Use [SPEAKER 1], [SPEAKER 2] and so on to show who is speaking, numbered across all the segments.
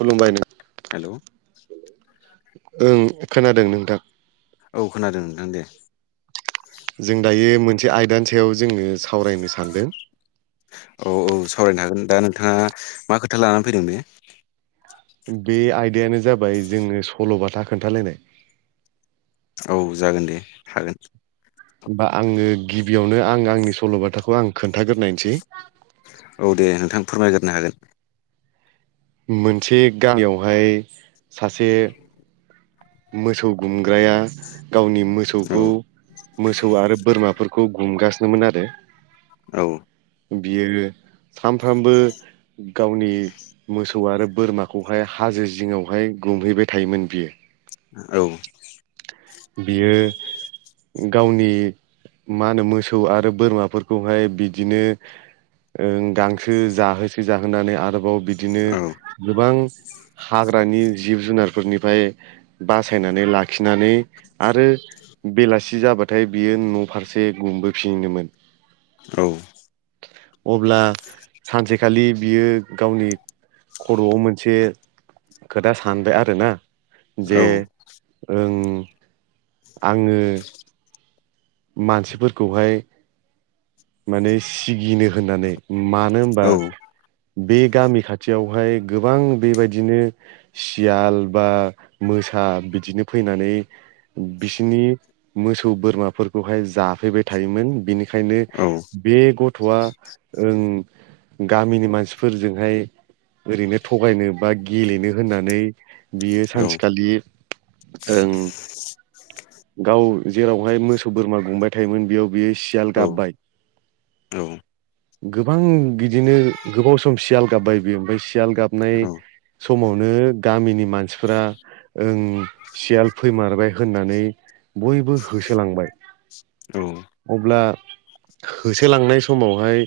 [SPEAKER 1] खुलुमबाय
[SPEAKER 2] हेलौ
[SPEAKER 1] नोंथां ओं खोनादों नोंथां।
[SPEAKER 2] औ खोनादों नोंथां दे।
[SPEAKER 1] जों दायो मोनसे आयदानि सायाव जोङो सावरायनो सानदों।
[SPEAKER 2] औ औ सावरायनो हागोन दा नोंथाङा मा खोथा लानानै फैदों बे
[SPEAKER 1] बे आयदायानो जाबाय जोङो सल'बाथा खोन्थालायनाय
[SPEAKER 2] औ जागोन दे हागोन।
[SPEAKER 1] होमबा आङो गिबियावनो आं आंनि सल'बाथाखौ आं खोन्थाग्रोनायसै।
[SPEAKER 2] औ दे नोंथां फोरमायग्रो हागोन।
[SPEAKER 1] मोनसे गामियावहाय सासे मोसौ गुमग्राया गावनि
[SPEAKER 2] औ
[SPEAKER 1] मोसौखौ मोसौ आरो बोरमाफोरखौ गुमगासिनोमोन आरो
[SPEAKER 2] औ
[SPEAKER 1] बियो सानफ्रामबो गावनि मोसौ आरो बोरमाखौहाय हाजो जिङावहाय गुमहैबाय थायोमोन बियो।
[SPEAKER 2] औ
[SPEAKER 1] बियो गावनि मा होनो मोसौ आरो बोरमाफोरखौहाय बिदिनो ओ गांसो जाहोसे जाहोनानै आरोबाव बिदिनो गोबां हाग्रानि जिब जुनार फोरनिफ्राय बासायनानै लाखिनानै आरो बेलासि जाबाथाय बियो न' फारसे गुमबोफिननोमोन।
[SPEAKER 2] औ
[SPEAKER 1] अब्ला सानसेखालि बियो गावनि खर'आव मोनसे खोथा सानबाय आरोना। जे
[SPEAKER 2] औ
[SPEAKER 1] ओं आङो। मानसिफोरखौहाय माने सिगिनो होननानै मानो होनबा
[SPEAKER 2] औ
[SPEAKER 1] बे गामि खाथियावहाय गोबां बेबायदिनो सियाल बा मोसा बिदिनो फैनानै- बिसिनि मोसौ बोरमाफोरखौहाय जाफैबाय थायोमोन। बिनि बेखायनो
[SPEAKER 2] औ
[SPEAKER 1] बे गथ'आ ओं गामिनि मानसिफोरजोंहाय ओरैनो थगायनो बा गेलेनो होननानै बियो सानसेखालि ओं गाव जेरावहाय मोसौ बोरमा गुंबाय थायोमोन बेयाव बेयो सियाल
[SPEAKER 2] औ
[SPEAKER 1] गाबबाय
[SPEAKER 2] औ
[SPEAKER 1] गोबां बिदिनो गोबाव सम सियाल गाबबाय बियो ओमफाय सियाल
[SPEAKER 2] औ
[SPEAKER 1] गाबनाय
[SPEAKER 2] औ
[SPEAKER 1] समावनो गामिनि मानसिफोरा ओं सियाल फैमारबाय होननानै बयबो होसोलांबाय
[SPEAKER 2] औ
[SPEAKER 1] अब्ला होसोलांनाय समावहाय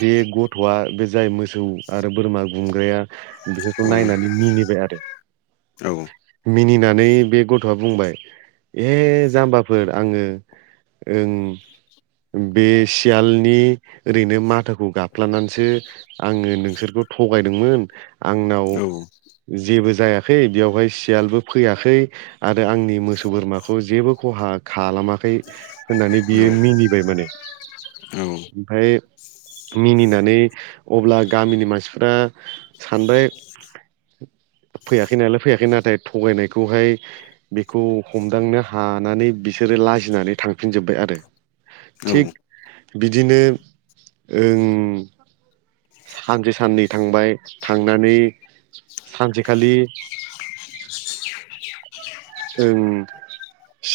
[SPEAKER 1] बे गथ'आ बे जाय मोसौ आरो बोरमा गुमग्राया बिसोरखौ नायनानै मिनिबाय आरो मिनिना नै बे गथ'आ बुंबाय ए जाम्बा फोर आङो ओं बे सियालनि ओरैनो माथोखौ गाबफ्लानानैसो आंङो नोंसोरखौ थ'गायदोंमोन आंनाव जेबो जायाखै बेवहाय सियालबो फैयाखै आरो आंनि मोसौ बोरमाखौ जेबो खहा खालामाखै होननानै बियो मिनिबाय माने ओमफ्राय मिनिनानै अब्ला गामिनि मानसिफ्रा सानबाय [inaudible] फैयाखै नालाय फैयाखै नाथाय थगायनायखौहाय बेखौ हमदांनो हानानै बिसो रो लाजिनानै थांफिनजोबबाय आरो।
[SPEAKER 2] औ।
[SPEAKER 1] थिग बिदिनो ओं सानसे साननै थांबाय थांनानै सानसेखालि [inaudible] ओं ।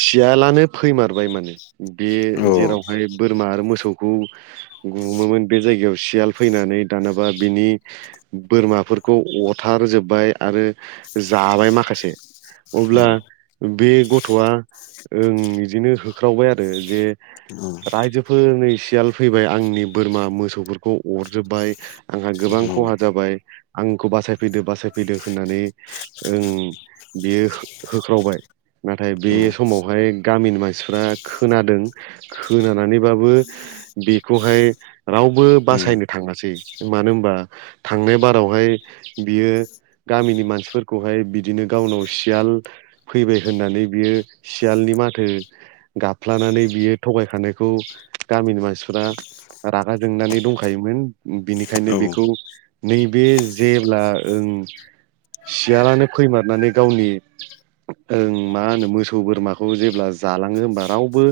[SPEAKER 1] सियालानो फैमारबाय माने बे जेरावहाय बोरमा आरो मोसौखौ गुमोमोन बे जायगायाव सियाल फैनानै दानाबा बिनि बोरमाफोरखौ अर थारजोब्बाय आरो जाबाय माखासे अब्ला बे गथ'आ ओं बिदिनो होख्रावबाय आरो जे रायजोफोर नै सियाल फैबाय आंनि बोरमा मोसौफोरखौ अरजोब्बाय आंहा गोबां खहा जाबाय आंखौ बासायफैदो बासायफैदो होननानै ओं बेयो हो-होख्रावबाय नाथाय बे समावहाय गामिनि मानसिफ्रा खोनादों खोनानानैबाबो बेखौहाय रावबो बासायनो थांङासै मानो होनबा थांनाय बारावहाय बियो गामिनि मानसिफोरखौहाय बिदिनो गावनाव सियाल फैबाय होननानै बियो सियालनि माथो गाबफ्लानानै बियो थगायखानाय खौ गामिनि मानसिफोरा रागा जोंनानै दंखायोमोन बिनिखायनो बेखौ नैबे जेब्ला ओं सियालानो फैमारनानै गावनि ओं मा होनो मोसौ बोरमाखौ जेब्ला जालाङो होमबा रावबो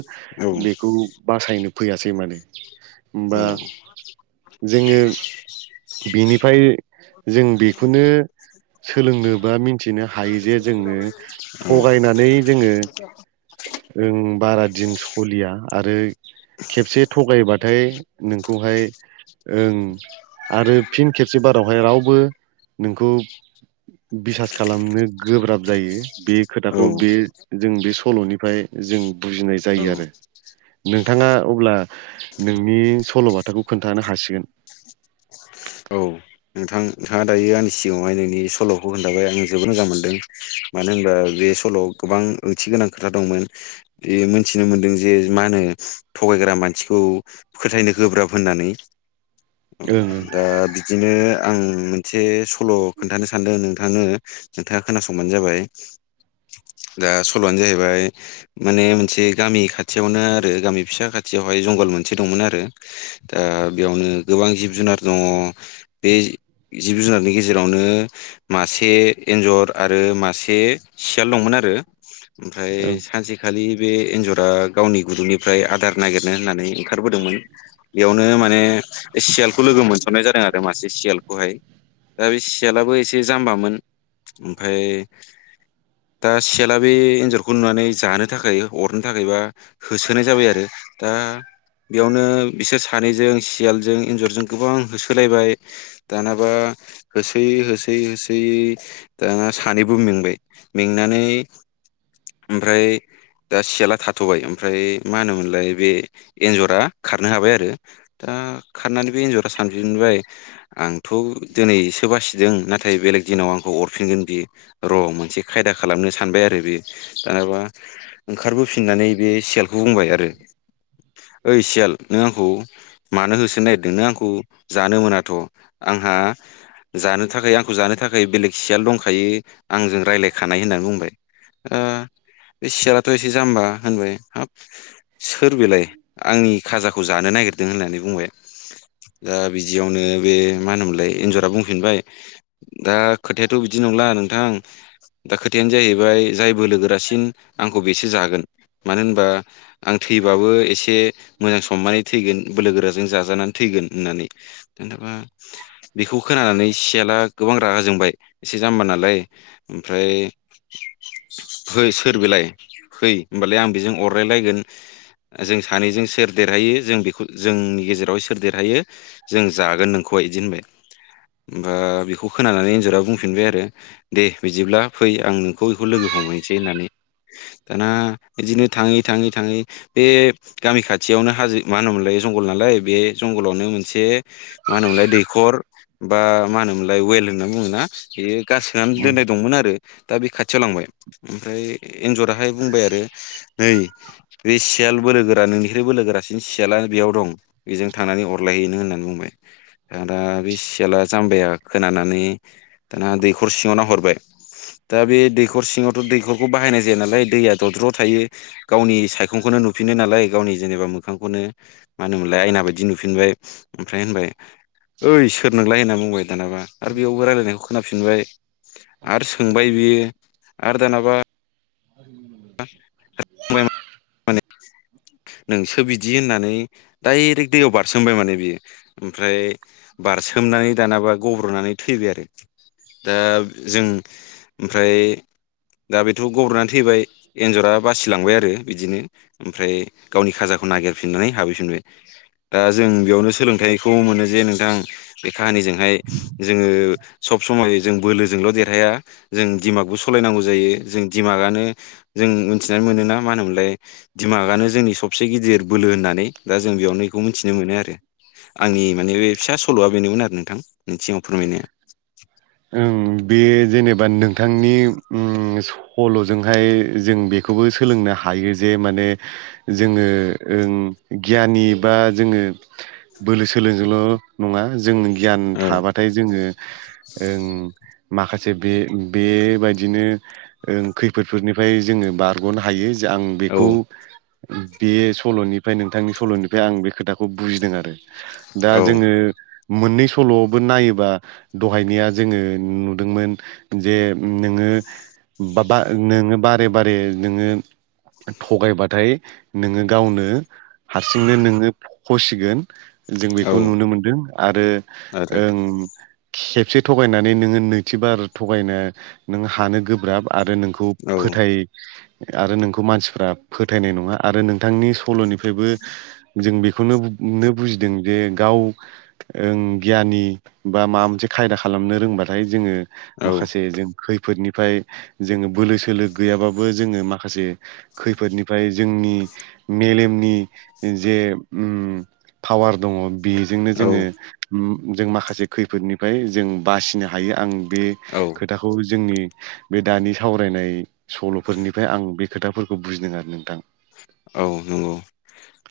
[SPEAKER 1] बेखौ बासायनो फैयासै माने। होमबा
[SPEAKER 2] औ।
[SPEAKER 1] जोङो बिनिफ्राय जों बेखौनो सोलोंनोबा मिथिनो हायो जे जोङो थगायनानै जोङो ओं बारा दिन सलिया आरो खेबसे थगायबाथाय नोंखौहाय ओं आरो फिन खेबसे बारावहाय रावबो नोंखौ बिसास खालामनो गोब्राब जायो। बे खोथाखौ बे जों बे सल'निफ्राय जों बुजिनाय जायो आरो। नोंथांङा अब्ला नोंनि सल'बाथाखौ खोन्थानो हासिगोन।
[SPEAKER 2] औ। नोंथाङा दायो आंनि सिगाङावहाय नोंनि सल'खौ खोन्थाबाय आं जोबोद मोजां मोनदों मानो होनबा बे सल' गोबां ओंथि गोनां खोथा दंमोन बे मोनथिनो मोनदों जे मा होनो थगायग्रा मानसि खौ फोथायनो गोब्राब होननानै
[SPEAKER 1] ओं
[SPEAKER 2] दा बिदिनो आं मोनसे सल' खोन्थानो सानदों नोंथांनो नोंथाङा खोनासंबानो जाबाय। दा सल'आनो जाहैबाय माने मोनसे गामि खाथियावनो आरो गामि फिसा खाथियाव बाय जंगल मोनसे दंमोन आरो दा बेयावनो गोबां जिब जुनार दङ। बे जिब जुनारनि गेजेरावनो मासे एन्जर आरो मासे सियाल दंमोन आरो ओमफ्राय
[SPEAKER 1] ओं
[SPEAKER 2] सानसेखालि बे एन्जरा गावनि गुदुंनिफ्राय आदार नागिरनो होननानै ओंखारबोदोंमोन बेयावनो माने सियाल खौ लोगो मोनसननाय जादों आरो मासे सियालखौहाय दा बे सियालाबो एसे जाम्बामोन ओमफाय दा सियाला बे एन्जरखौ नुनानै जानो थाखाय अरनो थाखायबा होसोनाय जाबाय आरो दा बेयावनो बिसोर सानै जों सियालजों एन्जरजों गोबां होसोलायबाय दानाबा होसोयै होसोयै होसोयै दाना सानैबो मेंबाय मेंनानै ओमफ्राय दा सिला थाथ'बाय ओमफ्राय मा होनोमोन लाय बे एन्जरा खारनो हाबाय आरो दा खारनानै बे एन्जरा सानफिनबाय आंथ' दिनै सोबासिदों ना थाय बेलेग दिनाव आंखौ अरफिनगोन बियो र' मोनसे खायदा खालामनो सानबाय आरो बेयो दानाबा ओंखारबोफिननानै बे सियालखौ बुंबाय आरो ओइ सियाल नों आंखौ मानो होसोनो नागिरदों नों आंखौ जानो मोना थ' आंहा जानो थाखाय आंखौ जानो थाखाय बेलेग सियाल दंखायो। आंजों राय्लायखानाय होननानै बुंबाय ओ बे सियालाथ' एसे जाम्बा होनबाय हाब सोर बेलाय आंनि खाजाखौ जानो नागिर दों होननानै बुंबाय दा बिदियावनो बे मा होनोमोनलाय एन्जरा बुंफिनबाय दा खोथायाथ' बि दि नंला नोंथां दा खोथायानो जाहैबाय जाय बोलो लोगोरासिन आंखौ बेसो जागोन मानो होनबा आं थैबाबो एसे मोजां समाननै थैगोन बोलो गोराजों जाजानानै थैगोन होननानै नोंथाङा बेखौ खोनानानै सियाला गोबां रागा जोंबाय एसे जाम्बा नालाय ओमफ्राय फै सोर बेलाय फै होनोमबालाय आं बेजों अरलायलायगोन जों सानैजों सोर देरहायो जों बेखौ जोंनि गेजेराव सोर देरहायो जों जागोन नोंखौहाय बिदि होनबाय होमबा बेखौ खोनानानै एन्जरा बुंफिनबाय आरो दे बिदिब्ला फै आं नोंखौ बेखौ लोगो हमहैसै होननानै दाना बिदिनो थाङै थाङै थाङै बे गामि खाथियावनो हाजो मा होनोमोनलाय जंगल नालाय बे जंगलावनो मोनसे मा होनोमोनलाय दैखर बा मा होनोमोनलाय वेल होनना बुङोना बेयो गारसोनानै
[SPEAKER 1] ओं
[SPEAKER 2] दोननाय दंमोन आरो दा बे खाथियाव लांबाय ओमफ्राय एन्जराहाय बुंबाय आरो नै बे से सियाल बोलोगोरा नोंनिफ्राय बोलोगोरासिन सियाल बेयाव दं बेजों थांनानै अरलायहै होननानै बुङो दाना बे सियाला जाम्बाया खोनानानै दाना दैखर सिङाव नाहरबाय दा बे दैखर सिङावथ' दैखरखौ बाहायनाय जाया नालाय दैया दद्र' थायो गावनि सायखंखौनो नु फिनो नालाय गावनि जेनेबा मोखांखौनो मा होनोमोनलाय आयना बायदि नुफिनबाय ओमफ्राय होनबाय ओइ सोर नोंलाय होनना बुंबाय दानाबा आरो बेयावबो रायलायनायखौ खोनाफिनबाय आरो सोंबाय बियो आरो दानाबा आ [unintelligible]
[SPEAKER 1] [inaudible]
[SPEAKER 2] नोंसो बिदि होननानै डाइरेक्ट दैयाव बारसोमबाय माने बियो ओमफ्राय बार सोमनानै दानाबा गब्र'नानै थैबाय आरो दा जों ओमफ्राय दा बेथ' गबनानै थैबाय बे जरा बासिलांबाय आरो बिदिनो ओमफ्राय गावनि खाजाखौ नागिरफिननानै हाबहैफिनबाय दा जों बेयावनो सोलोंथाइखौ मोनो जे नोंथां बे काहानिजोंहाय जोङो सब समय जों बोलोजोंल' देरहाया जों दिमागबो सलाय होनांगौ जायो जों दिमागानो जों मिथिनानै मोनोना मानो होनोमोनलाय दिडमागानो जोंनि सबसे गिदिर बोलो होननानै दा जों बेयाव नै बेखौ मिथिनो मोनो आरो आंनि माने बे फिसा सल'आ बेनोमोन आरो नोंथां नोंनि सिगाव फोरमायनाया
[SPEAKER 1] उम बे जेनेबा नोंथांनि उम सल'जोंहाय जों बे खौबो सोलोंनो हायो जे माने जोङो ओं गियानि बा जोङो बोलो सोलोजोंल' नङा जों गियान
[SPEAKER 2] औ
[SPEAKER 1] थाबाथाय जोङो उम माखासे बे बेबायाददिनो खैफोदफोरनिफ्राय जोङो बारग'नो हायो आं
[SPEAKER 2] औ
[SPEAKER 1] बेखौ बे सल'निफ्राय नोंथांनि सल'निफ्राय आं बे खोथाखौ बुजिदों आरो दा
[SPEAKER 2] औ
[SPEAKER 1] जोङो मोननै सल'आवबो नायोबा सहायनिया जोङो नुदोंमोन जे नोङो बा बा नोङो बारे बारे नोङो थगायबाथाय नोङो गावनो हारसिंनो नोङो फसिगोन जों
[SPEAKER 2] औ
[SPEAKER 1] बेखौ नुनो मोनदों आरो
[SPEAKER 2] आरो
[SPEAKER 1] ओं खेबसे थगायनानै नोङो नैथिबार थगायनो नों हानो गोब्राब आरो नोंखौ
[SPEAKER 2] औ
[SPEAKER 1] फोथाय आरो नोंखौ मानसिफ्रा फोथायनाय नङा आरो नोंथांनि सल'निफ्रायबो जों बेखौनो नो बुजिदों जे गाव गियानि बा माबा मोनसे खायदा खालामनो रोंबाथाय जोङो
[SPEAKER 2] औ
[SPEAKER 1] माखासे जों खै खैफोदनिफ्राय जोङो बोलो सोलो गैयाबाबो जोङो माखासे खैफोदनिफ्राय जोंनि मेलेमनि जे उम फावार दङ बेजोंनो जोङो
[SPEAKER 2] औ
[SPEAKER 1] जों माखासे खैफोदनिफ्राय जों बासिनो हायो आं बे
[SPEAKER 2] औ
[SPEAKER 1] खोथाखौ जोंनि बे दानि सावरायनाय सल'फोरनिफ्राय आं बे खोथाफोरखौ बुजिदों आरो नोंथां
[SPEAKER 2] औ नंगौ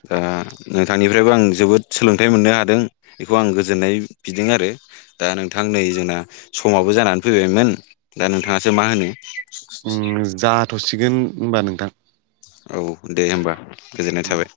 [SPEAKER 2] दा नोंथांनिफ्रायबो आं जोबोद सोलोंथाइ मोननो हादों बेखौ आं गोजोननाय बिदों आरो दा नोंथां नै जोंना समावबो जानानै फैबायमोन दा नोंथाङासो मा होनो
[SPEAKER 1] दोनथ'सिगोन होनोमबा नोंथां
[SPEAKER 2] औ दे होनबा गोजोननाय थाबाय